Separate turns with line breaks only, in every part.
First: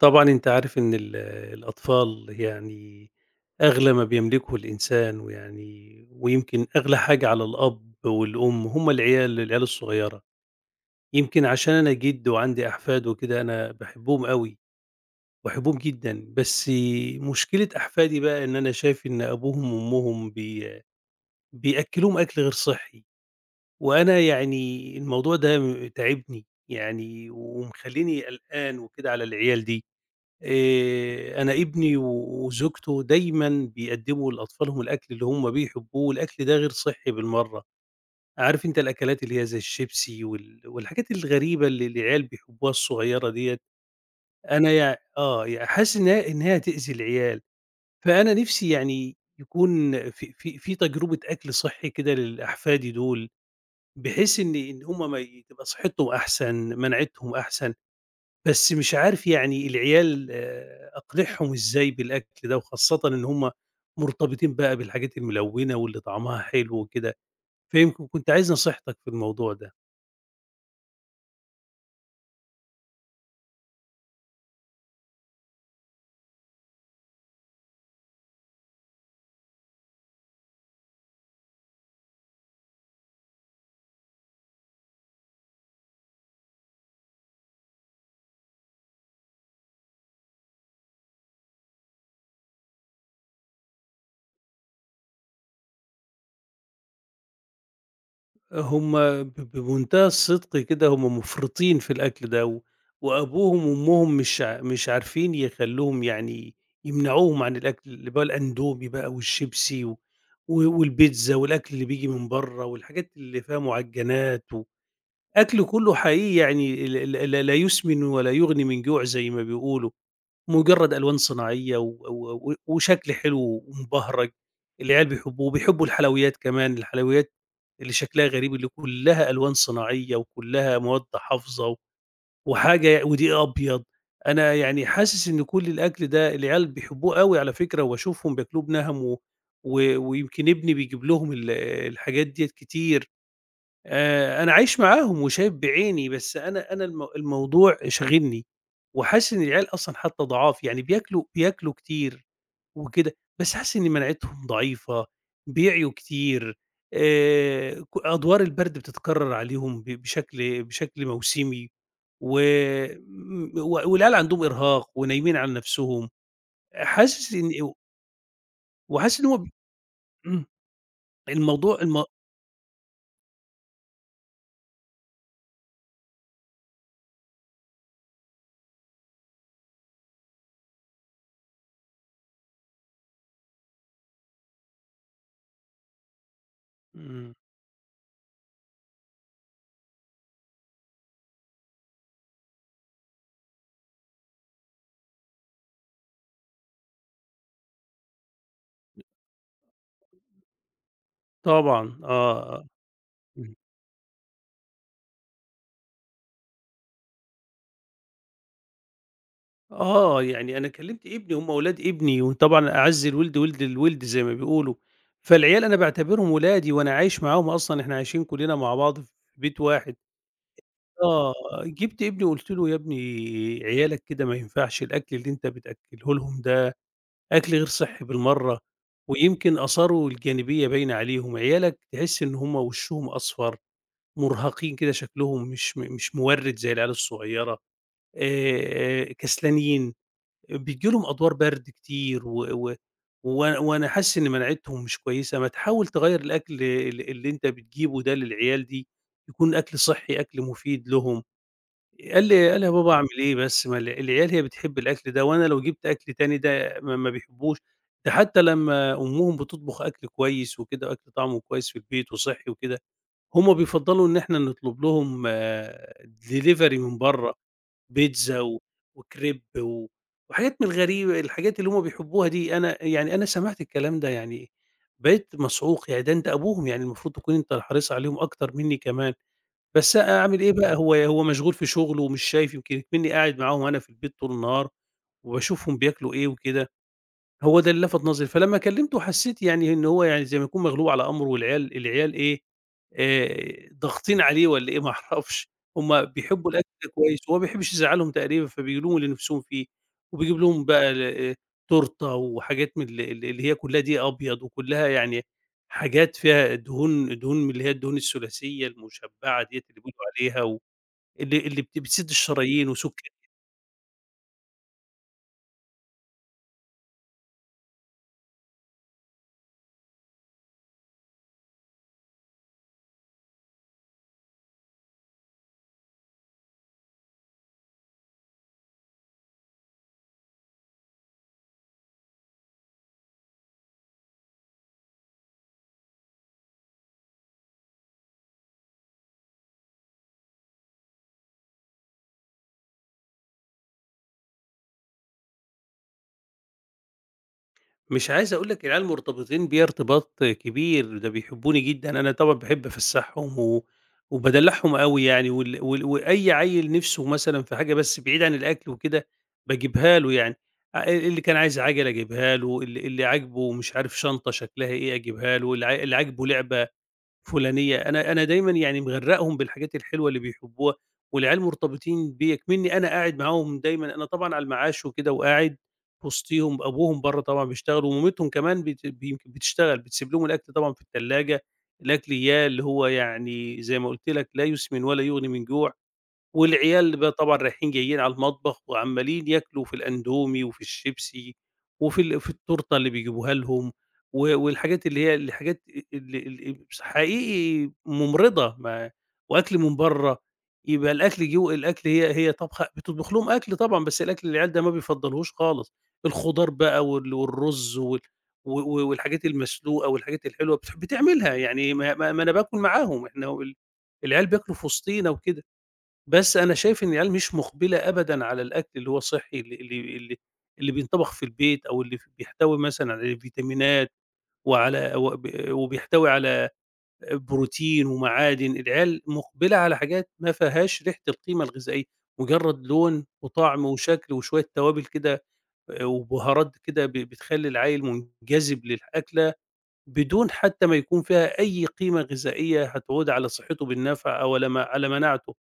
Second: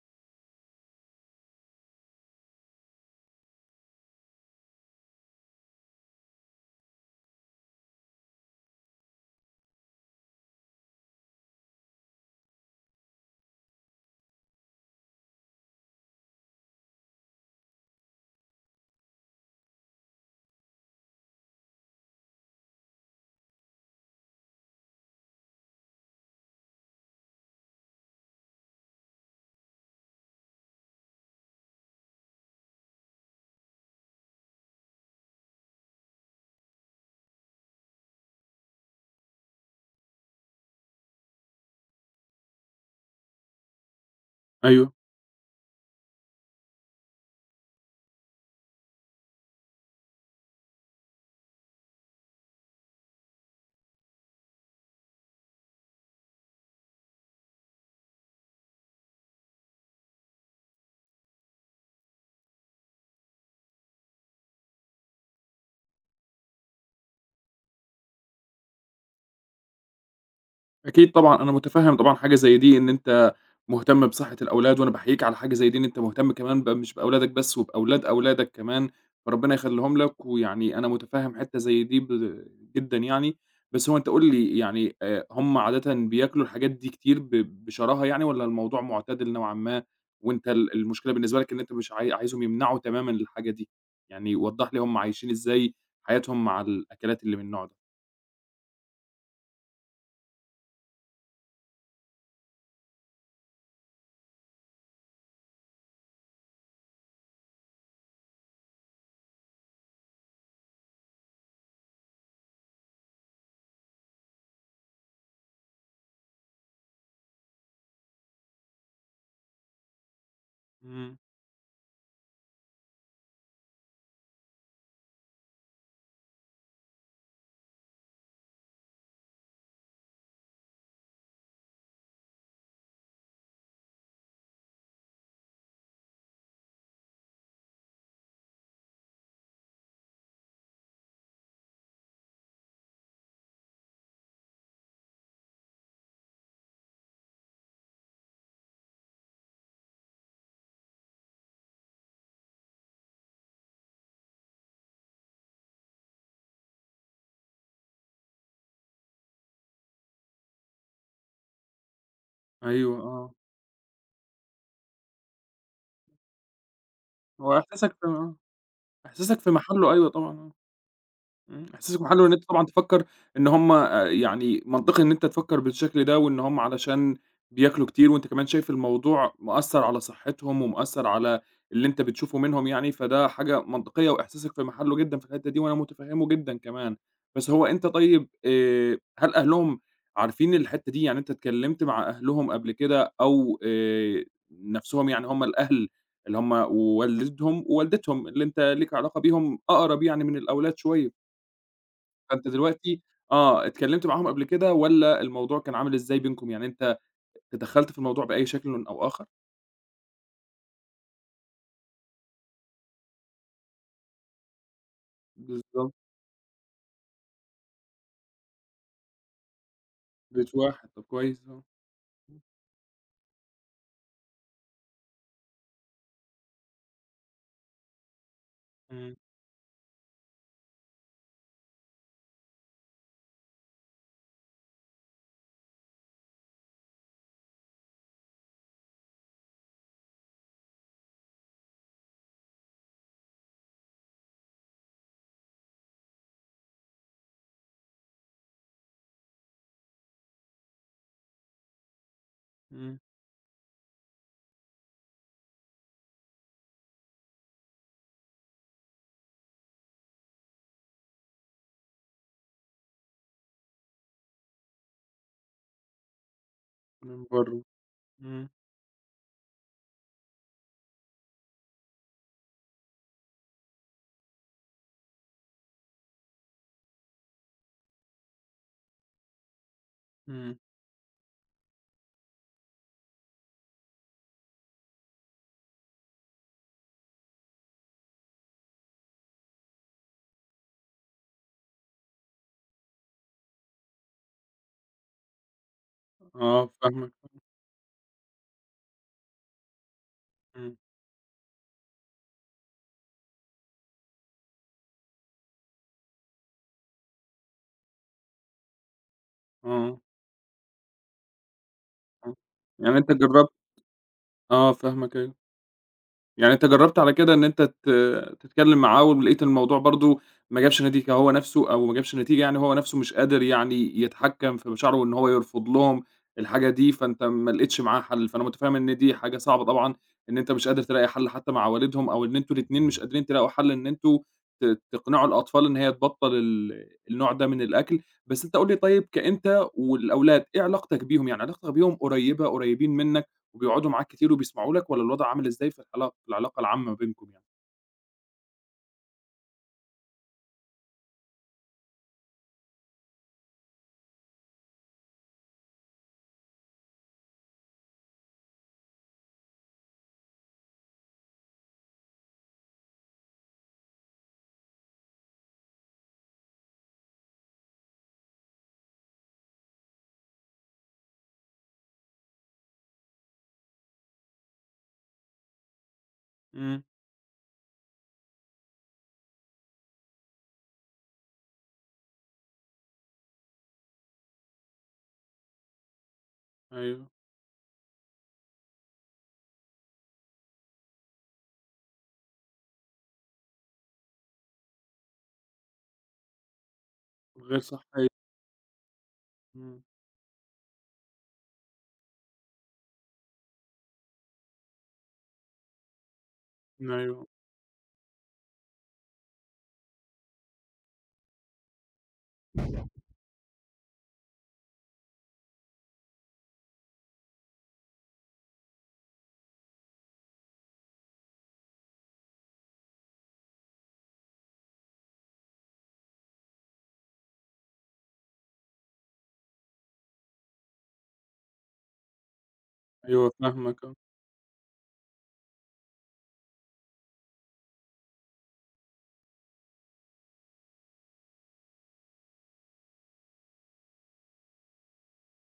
طبعًا أنت عارف إن ال الأطفال يعني أغلى ما بيملكه الإنسان، ويعني ويمكن أغلى حاجة على الأب والأم هُم العيال العيال الصغيّرة. يمكن عشان أنا جِد وعندي أحفاد وكده أنا باحبهم أوي، باحبهم جدًا، بس مشكلة أحفادي بَقى إن أنا شايف إن أبوهم وأمهم بي بيأكلوهم أكل غير صحّي. وأنا يعني الموضوع ده تاعبني يعني ومخليني قلقان وكده على العيال دي. آآ أنا إبني وزوجته دايمًا بيقدموا لأطفالهم الأكل اللي هُم بيحبوه، والأكل ده غير صحّي بالمرّة. عارف أنت الأكلات اللي هي زي الشيبسي وال والحاجات الغريبة اللي العيال بيحبوها الصغيّرة ديّة، أنا
أيوه.
يع آه يع حاسس إن هي إن هي هتؤذي العيال. فأنا نفْسي يعني يكون في في في تجربة أكل صحّي كده للأحفادي دول، بحيث إن إن هُم ماي تبقى صحتهم أحسن مناعتهم أحسن. بس مش عارف يعني العيال آآ أقنعهم إزاي بالأكل ده، وخاصةً إن هُم مرتبطين بقى بالحاجات الملونة واللي طعمها حلو وكده، فيمكن كنت عايز نصيحتك في الموضوع ده.
أكيد طبعًا أنا متفهم طبعًا حاجة زي دي إن أنت مهتم بصحة الأولاد، وأنا باحييك على حاجة زي دي إن أنت مهتم كمان ب مش بأولادك بس وبأولاد أولادك كمان ربنا يخليهم لك. ويعني أنا متفهم حتّة زي دي ب جدًا يعني بس هو أنت قُل لي يعني آآ هُم عادةً بياكلوا الحاجات دي كتير ب بشراهة يعني والّا الموضوع معتدل نوعًا ما، وأنت ال المشكلة بالنسبة لك إن أنت مش عاي عايزهم يمنعوا تمامًا الحاجة دي يعني وضح لي هُم عايشين إزاي حياتهم مع الأكلات اللي من النوع ده؟
هُم ب بمنتهى الصدق كده هُم مُفرطين في الأكل ده، وأبوهم وأمهم مش ع مش عارفين يخلوهم يعني يمنعوهم عن الأكل اللي بال الأندومي بَقى والشيبسي و والبيتزا والأكل اللي بييجي من بَرّه والحاجات اللي فيها معجنات، وأكل كلّه حقيقي يعني ال ال ل لا يسمن ولا يُغنِي من جوع زي ما بيقولوا، مجرّد
إمم.
ألوان صناعية و و و وشكل حلو ومبهرج العيال بيحبوه. وبيحبوا الحلويّات كمان الحلويّات اللي شكلها غريب اللي كلّها ألوان صناعية وكلّها مواد حافظة وحاجة ودقيق أبيض. أنا يعني حاسس إن كل الأكل ده العيال بيحبوه أوي على فكرة، وباشوفهم بياكلوه بِنَهَم و و ويمكن إبني بيجيب لهم ال الحاجات ديّة كتير. آآ أنا عايش معاهم وشايف بعيني، بس أنا أنا المو الموضوع شاغلني وحاسس إن العيال أصلًا حتّى ضعاف، يعني بياكلوا بياكلوا كتير وكده بس حاسس إن مناعتهم ضعيفة بيعيوا كتير. آآ ك أدوار البارد بتتكرر عليهم ب بشكل بشكل موسمي و
أيوه آه.
و والعيال عندهم إرهاق ونايمين على نفسهم حاسس إن
هو
إو
إحساسك آه،
وحاسس إن
إحساسك
هو
في محله أيوَه طبعًا
إمم
آه. إمم
الموضوع
إحساسك في
المو
محله إن أنت طبعًا تفكّر إن هُم آآ يعني منطقي إن أنت تفكّر بالشكل ده، وإن هُم علشان بياكلوا كتير وأنت كمان شايف الموضوع مأثر على صحتهم، ومأثر على اللي أنت بتشوفه منهم يعني، فده حاجة منطقيّة وإحساسك في محله جدًا في الحتّة دي وأنا متفهمه جدًا كمان.
إمم.
بس هو أنت طيّب آآ هل أهلهم عارفين الحتّة دي؟ يعني أنت اتكلّمت مع أهلهم قبل كده، أو آآ نفسهم يعني هُم الأهل اللي هُم والدهم ووالدتهم اللي أنت ليك علاقة بيهم أقرب يعني من الأولاد شويّة.
طبعًا
فأنت
آه آه.
دلوقتي
أمم.
آه اتكلمت معاهم قبل كده والّا الموضوع كان عامل إزاي بينكم يعني أنت تدخلت في الموضوع بأي شكلِِ أو آخر؟
آه، يعني أنا كلّمت ابني، هُم ولاد ابني وطبعًا "أعَز الوِلد وِلد الوِلد" زي ما بيقولوا، فالعيال أنا
بالضبط.
باعتبِرهم ولادي وأنا عايش معاهم أصلًا، إحنا عايشين كلّنا مع بعض في بيت واحد.
بيت واحد، طَب
آه
كويس. آه.
جِبت ابني
[unintelligible]
وقُلت له: "يا ابني عيالك كده ما ينفَعش الأكْل اللي أنت بتأكّله لهم ده أكْل غير صِحّي بالمرّة
إمم.
ويمكن آثاره الجانبية باينة عليهم، عيالك تحس إن هُم وشّهم أصفر، مُرهَقين كده شكلهم مش م مش مورِّد زي العيال الصغيرة، آآ كسلانين، بييجي لهم أدوار برْد كتير و و و وأنا وأنا حاسس إن مناعتهم مش كويسة، ما تحاول تغيّر الأكل ال اللي أنت بتجيبه ده للعيال دي يكون أكْل صِحّي، أكْل مفيد لهم." قال لي قال لي: "يا بابا
إمم.
أعمِل إيه بس، ما الع العيال هي بتحب الأكل ده وأنا لو جِبت أكْل تاني ده ما ما بيحبّهوش، ده حتى لما أمُّهم بتطبُخ أكْل كويس وكده وأكْل طعْمه كويس في البيت وصِحّي وكده، هُم بيفضّلوا إن إحنا نطلب لهم delivery من
من
برّه،
برّه.
بيتزا
إمم.
و وكريب و وحاجات من الغريبة، الحاجات اللي هُم بيحبّوها دي." أنا يعني، أنا سمَعت الكلام ده يعني بقيت مصعوق، يعني ده أنت أبوهم، يعني المفروض تكُون أنت الحريص عليهم أكتر منّي كمان، بس أ أعمِل إيه
إمم.
بقى، هو هو مشغول في شُغله ومش شايف، يمكن إكمنّي قاعد معاهم أنا في البيت طُول النهار وباشوفهم بياكلوا إيه وكده، هو ده اللي لَفَت نظري، فلما كلّمته حسّيت يعني إن هو يعني زي ما يكُون مغلوب على أمره والعيال العيال إيه، آآ ضاغطين عليه والّا إيه ما أعرَفش هُم بيحبّوا الأكْل
آه، فاهمك،
كويس وهو
[unintelligible]
ما بيحبّش يزعّلهم تقريبًا فبيجيب لهم اللي نِفسهم فيه وبيجيب لهم
إمم.
بقى الا تورتة وحاجات من ال ال اللي هي كلّها دَقِيق أبيض وكلّها يعني حاجات فيها دهون دهون من اللي هي الدهون الثلاثية المشبَّعة ديّة اللي بيقولوا
آه.
عليها و اللي اللي بت بتسِد
[unintelligible]
الشرايين
يعني
وسُكَّر
أنت جرّبت آه، فاهمك، أيوه. يعني أنت جرّبت على كده إن أنت ت تتكلّم معاه ولقيت الموضوع برضه ما جابش نتيجة هو نَفسه أو ما جابش نتيجة، يعني هو نَفسه مش قادر يعني يتحكّم في مشاعره وإن هو يرفُض لهم الحاجة دي، فأنت ما لقيتش معاه حَل، فأنا متفهِّم إن دي حاجة صعبة طبعًا إن أنت مش قادر تلاقي حَل حتى مع والِدهم أو إن أنتم الإتنين مش قادرين تلاقوا حَل إن أنتم ت تقنِعوا الأطفال إن هي تبطّل ال النوع ده من الأكْل. بس أنت قُل لي طيب كأنت والأولاد، إيه علاقتك بيهم، يعني علاقتك بيهم قريّبة، قريّبين منك وبيقعُدوا معاك كتير وبيسمَعوا لك والّا الوضْع عامِل إزاي في العلاقة، العلاقة العامة بينكم يعني؟
مش عايز أقول لك العيال مرتبطين بيَّ ارتباط كبير، ده بيحبّوني جدًا، أنا طبعًا باحب أفسّحهم و وبادلّعهم أوي يعني وال وال وأي عيّل نِفسه مثلًا في حاجة بس بِعيد عن الأكل وكده باجيبها له يعني، آآ اللي كان عايز عَجَلة أجيبها له، ال اللي عاجبه مش عارف شنطة شكْلها إيه أجيبها له، اللي اللي عاجبه لعبة فلانية، أنا أنا دايمًا يعني مغرّقهم بالحاجات الحلوة اللي بيحبّوها والعيال مرتبطين بيَّ إكمنّي أنا قاعد معاهم دايمًا، أنا طبعًا على المعاش وكده وقاعد وِسطيهم،
إمم.
أبوهم برّه طبعًا بيشتغل ومامتهم كمان بت ب يمكن بتشتغل، بتسيب لهم الأكْل طبعًا في التلّاجة، الأكل إياه اللي هو يعني زي ما قُلت لك "لا يُسْمِنُ ولا يُغني من جوع" والعيال
أيوه.
بقى طبعًا رايحين جايّين على المطبخ وعمّالين ياكلوا في الأندومي وفي الشيبسي وفي ال في التورتة اللي بيجيبوها لهم و والحاجات، اللي هي الحاجات ال ال مس
غير
حقيقي
صِحيّة.
مُمرِضة، ما وأكْل من
إمم.
برّه، يبقى الأكْل جوّه الأكل هي هي طابخة، بتطبُخ لهم أكْل طبعًا بس الأكْل العيال ده ما بيفضّلهوش خالص، الخضار بقى وال
أيوه.
والرز وال و و والحاجات المسلوقة والحاجات الحلوة بتح بتعملها يعني ما ما ما أنا باكل معاهم، إحنا وال العيال بياكلوا في وسطينا وكده، بس أنا شايف إن العيال مش مُقبِلة أبدًا على الأكْل اللي هو صحّي اللي اللي اللي اللي بينطَبَخ في البيت أو اللي بيحتوي مثلًا على فيتامينات وعلى وب وبيحتوي على بروتين ومعادن، العيال مُقبِلة على حاجات ما فيهاش ريحة القيمة الغذائية، مُجرّد لون
أيوه،
وطعم
فاهمك، آه.
وشكْل وشوية توابل كده آآ وبُهارات كده، ب بتخلّي العيّل مُنجذِب للأكلة بدون حتى ما يكون فيها أي قيمة غذائية هتعود على صِحّته بالنفع أو لما على مناعته،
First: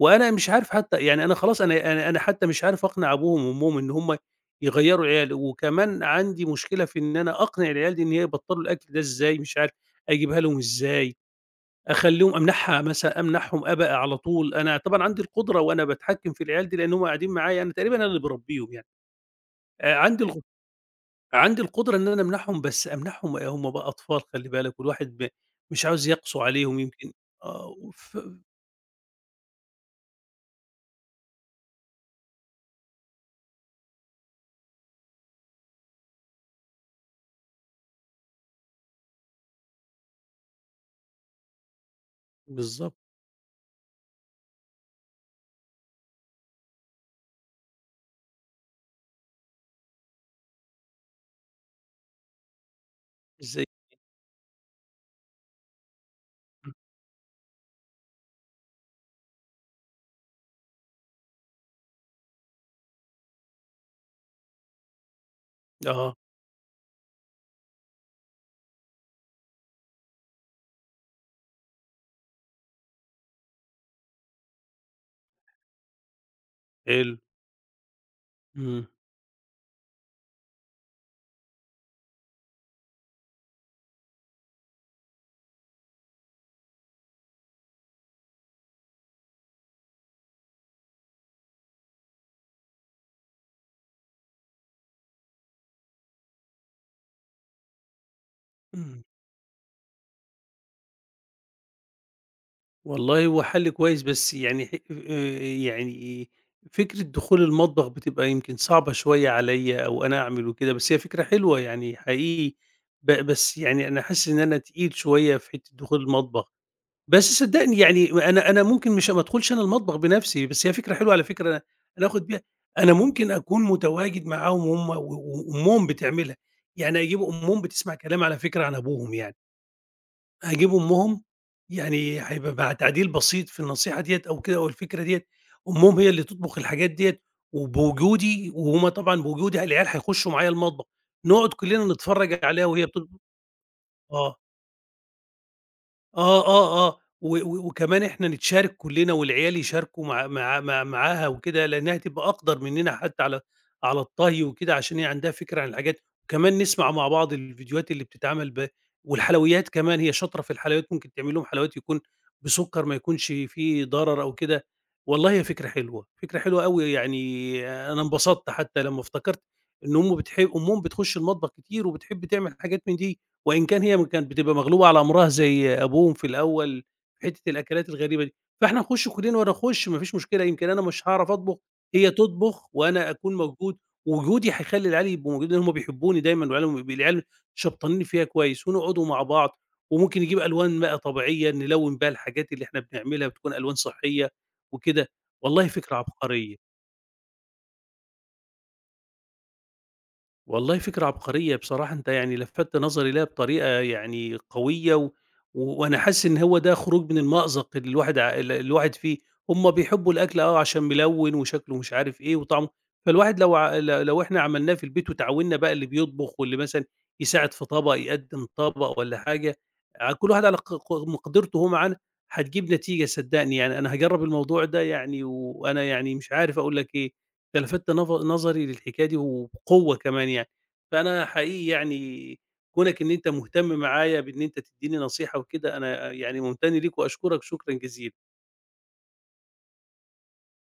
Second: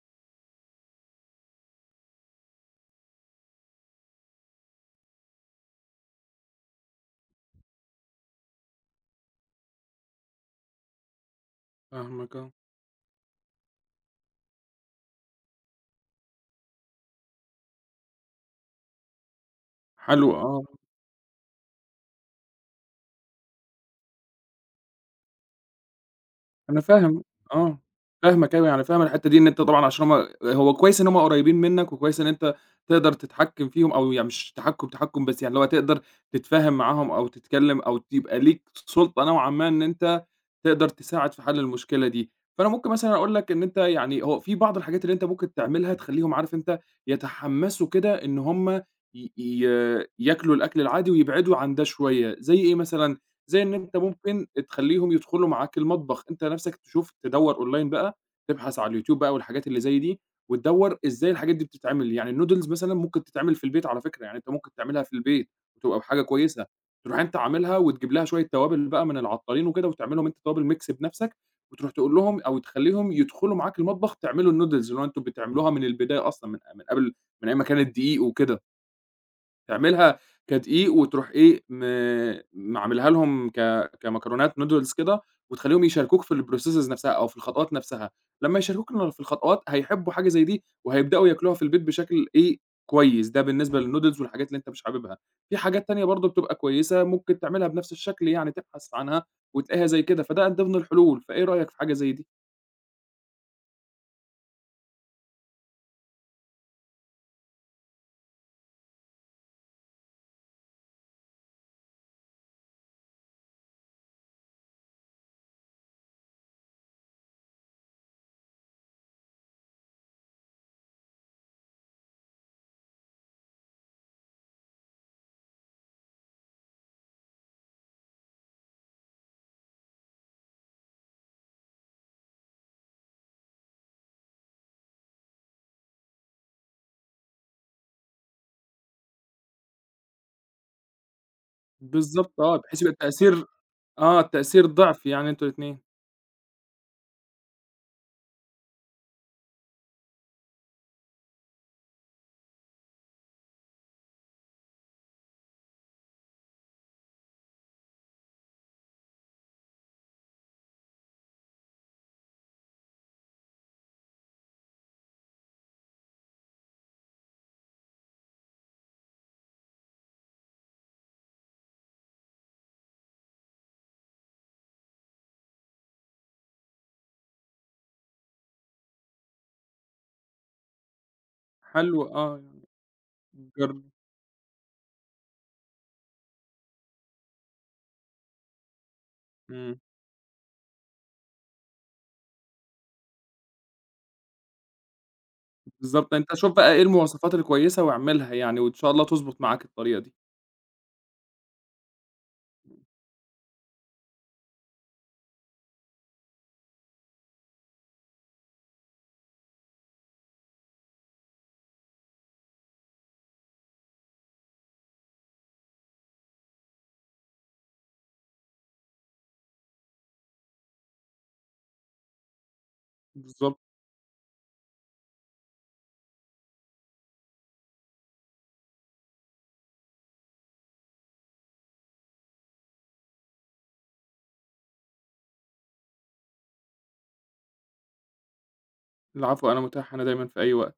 وأنا مش عارف حتى يعني، أنا خلاص، أنا أنا أنا حتى مش عارف أقنِع أبوهم وأمّهم إن هُم يغيّروا العيال وكمان عندي مشكلة في إن أنا أقنِع العيال دي إن هي يبطّلوا الأكْل ده إزاي، مش عارف أجيبها لهم إزاي، أخلّيهم،
فاهمك، آه.
أمنَعها، مثلًا أمنَعهم أبق على طول، أنا طبعًا عندي القُدرة وأنا باتحكّم في العيال دي لأن هُم قاعدين معايا، أنا تقريبًا أنا اللي باربّيهم يعني، آآ عندي
حلو.
الغ
آه.
عندي القُدرة إن أنا أمنَعهم، بس أمنَعهم همُ بقى أطفال خلِّ بالك والواحد ب مش عاوز يقسوا
أنا
عليهم، يمكن
فاهم
آه
آه،
وف
فاهمك، أنا يعني أنا فاهم أنا الحِتّة دي إن أنت طبعًا عشان هُم، هو كويس إن هُم قريّبين منك وكويس إن أنت تقدَر تتحكِّم فيهم أو يع مش تحكُّم، تحكُّم، بس يعني لو تقدَر تتفاهم معاهم أو تتكلّم أو يبقى ليك س سُلطة نوعًا ما إن أنت تقدَر تساعد في حَل المشكلة دي، فأنا ممكن
بالضبط.
مثلًا أقول لك إن أنت يعني، هو في بعْض الحاجات اللي أنت ممكن تعملها تخلّيهم، عارف أنت يتحمّسوا كده إن هُم ي ي ياكلوا الأكْل العادي ويبعِدوا عن ده شوية، زي إيه مثلًا، زي
إزاي
إن
دي؟
أنت ممكن أ تخلّيهم يدخُلوا معاك المطبخ، أنت
إمم.
نَفسك تشوف، تدوّر online بقى، تبحث على اليوتيوب بقى والحاجات اللي زي دي وتدوّر إزاي الحاجات دي بتتعمل، يعني الnoodles مثلًا ممكن تتعمل في البيت على فكرة، يعني أنت ممكن تعملها في البيت، تبقى
آه.
بحاجة كويسة، ترُوح أنت عاملها وتجيب لها شوية توابل بقى من العطّارين وكده وتعمل لهم أنت توابل mix بنَفسك وترُوح تقول لهم أو تخلّيهم يدخُلوا معاك المطبخ تعملوا الnoodles اللي هو أنتم بتعملوها من البداية أصلًا من من قبل،
حلو.
من أيام ما كانت دِقيق وكده.
إمم.
تعملها كدقيق وتروح إيه، م م عاملها لهم ك كمكرونات نودلز كده وتخليهم يشاركوك في الprocesses نفسها أو في الخطوات نفسها، لما يشاركوك ال في الخطوات هيحبوا حاجة زي دي وهيبدأوا ياكلوها في البيت بشكل إيه، كويس ده بالنسبة للنودلز والحاجات اللي أنت مش حاببها. في حاجات تانية برضه بتبقى كويسة ممكن تعملها بنفس الشكل، يعني تبحث
إمم.
عنها وتلاقيها زي كده، فده من ضمن الحلول. فإيه رأيك في حاجة زي دي؟
والله هو حل كويس، بس يعني ح آآ يعني فكرة دخول المطبخ بتبقى يمكن صعبة شوية عليَّ أو أنا أعمل وكده بس هي فكرة حلوة يعني حقيقي، ب بس يعني أنا حاسس إن أنا تقيل شوية في حتة دخول المطبخ، بس صدقني يعني أنا أنا ممكن مش ما ادخلش أنا المطبخ بنفسي، بس هي فكرة حلوة على فكرة أنا آخد بيها، أنا ممكن أكون متواجد معاهم وهُم و و وأمهم بتعملها، يعني أجيب أمهم بتسمع كلامي على فكرة عن أبوهم يعني. هاجيب أمهم يعني هيبقى مع تعديل بسيط في النصيحة ديّة أو كده أو الفكرة ديّة، أمهم هي اللي تطبخ الحاجات ديّة وبوجودي، وهُم طبعًا بوجودي العيال هيخشوا معايا المطبخ نقعد كلنا
بالضبط
نتفرج
آه،
عليها
بحيث
وهي
يبقى
بتطب
التأثير آه،
آه.
التأثير ضِعف، يعني أنتم الاتنين.
آه، آه، آه، و و وكمان إحنا نتشارك كلنا والعيال يشاركوا مع مع مع معاها وكده لأنها تبقى أقدر مننا حتى على على الطهي وكده عشان هي عندها فكرة عن الحاجات، وكمان نسمع مع بعض الفيديوهات اللي بتتعمل ب والحلويات كمان هي شاطرة في الحلويات ممكن تعمل لهم حلويات يكون بسكر ما يكونش فيه ضرر أو كده، والله هي فكرة حلوة، فكرة حلوة أوي يعني أنا انبسطت حتى لما افتكرت إن أمه بتح أمهم بتخش المطبخ كتير وبتحب تعمل حاجات من دي، وإن كان هي كانت بتبقى مغلوبة على أمرها زي أبوهم في الأول حتة الأكلات الغريبة دي، فإحنا نخُش كلنا وأنا أخُش ما فيش مشكلة يمكن أنا مش هاعرف أطبخ
حلو
هي
آه،
تطبخ وأنا أكون موجود
جرب.
ووجودي هيخلي العيال يبقوا موجودين هُم بيحبوني دايمًا وعيالهم العيال شبطانين فيّا كويس ونقعدوا مع بعض،
إمم.
وممكن نجيب ألوان بقى طبيعية نلون بها الحاجات اللي إحنا بنعملها بتكون ألوان صحية وكده. والله فكرة
بالضبط أنت شوف
عبقرية.
بقى إيه المواصفات الكويسة واعملها يعني وإن شاء الله تضبط معاك الطريقة دي.
والله فكرة عبقرية بصراحة أنت يعني لفتّ نظري لها بطريقة يعني قوية و وأنا حاسس إن هو ده خروج من المأزق اللي الواحد ع ال الواحد فيه، هم بيحبوا الأكل آه عشان ملوّن وشكله مش عارف إيه وطعمه فالواحد لو لو لو إحنا عملناه في البيت وتعاونّا بقى اللي بيطبخ واللي مثلًا يساعد في طبق يقدم طبق والَّا حاجة ع كل واحد على ق ق مقدرته وهو معانا هتجيب نتيجة صدقني،
بالضبط.
يعني أنا هاجرب الموضوع ده يعني، وأنا يعني مش عارف أقول لك إيه أنت لفتّ نظ نظري للحكاية دي وبقوة كمان يعني، فأنا حقيقي يعني كونك إن أنت مهتم معايا بإن أنت تديني نصيحة وكده أنا يعني ممتن ليك وأشكرك شكرًا جزيلًا.
العفو أنا متاح هنا دايمًا في أي وقت.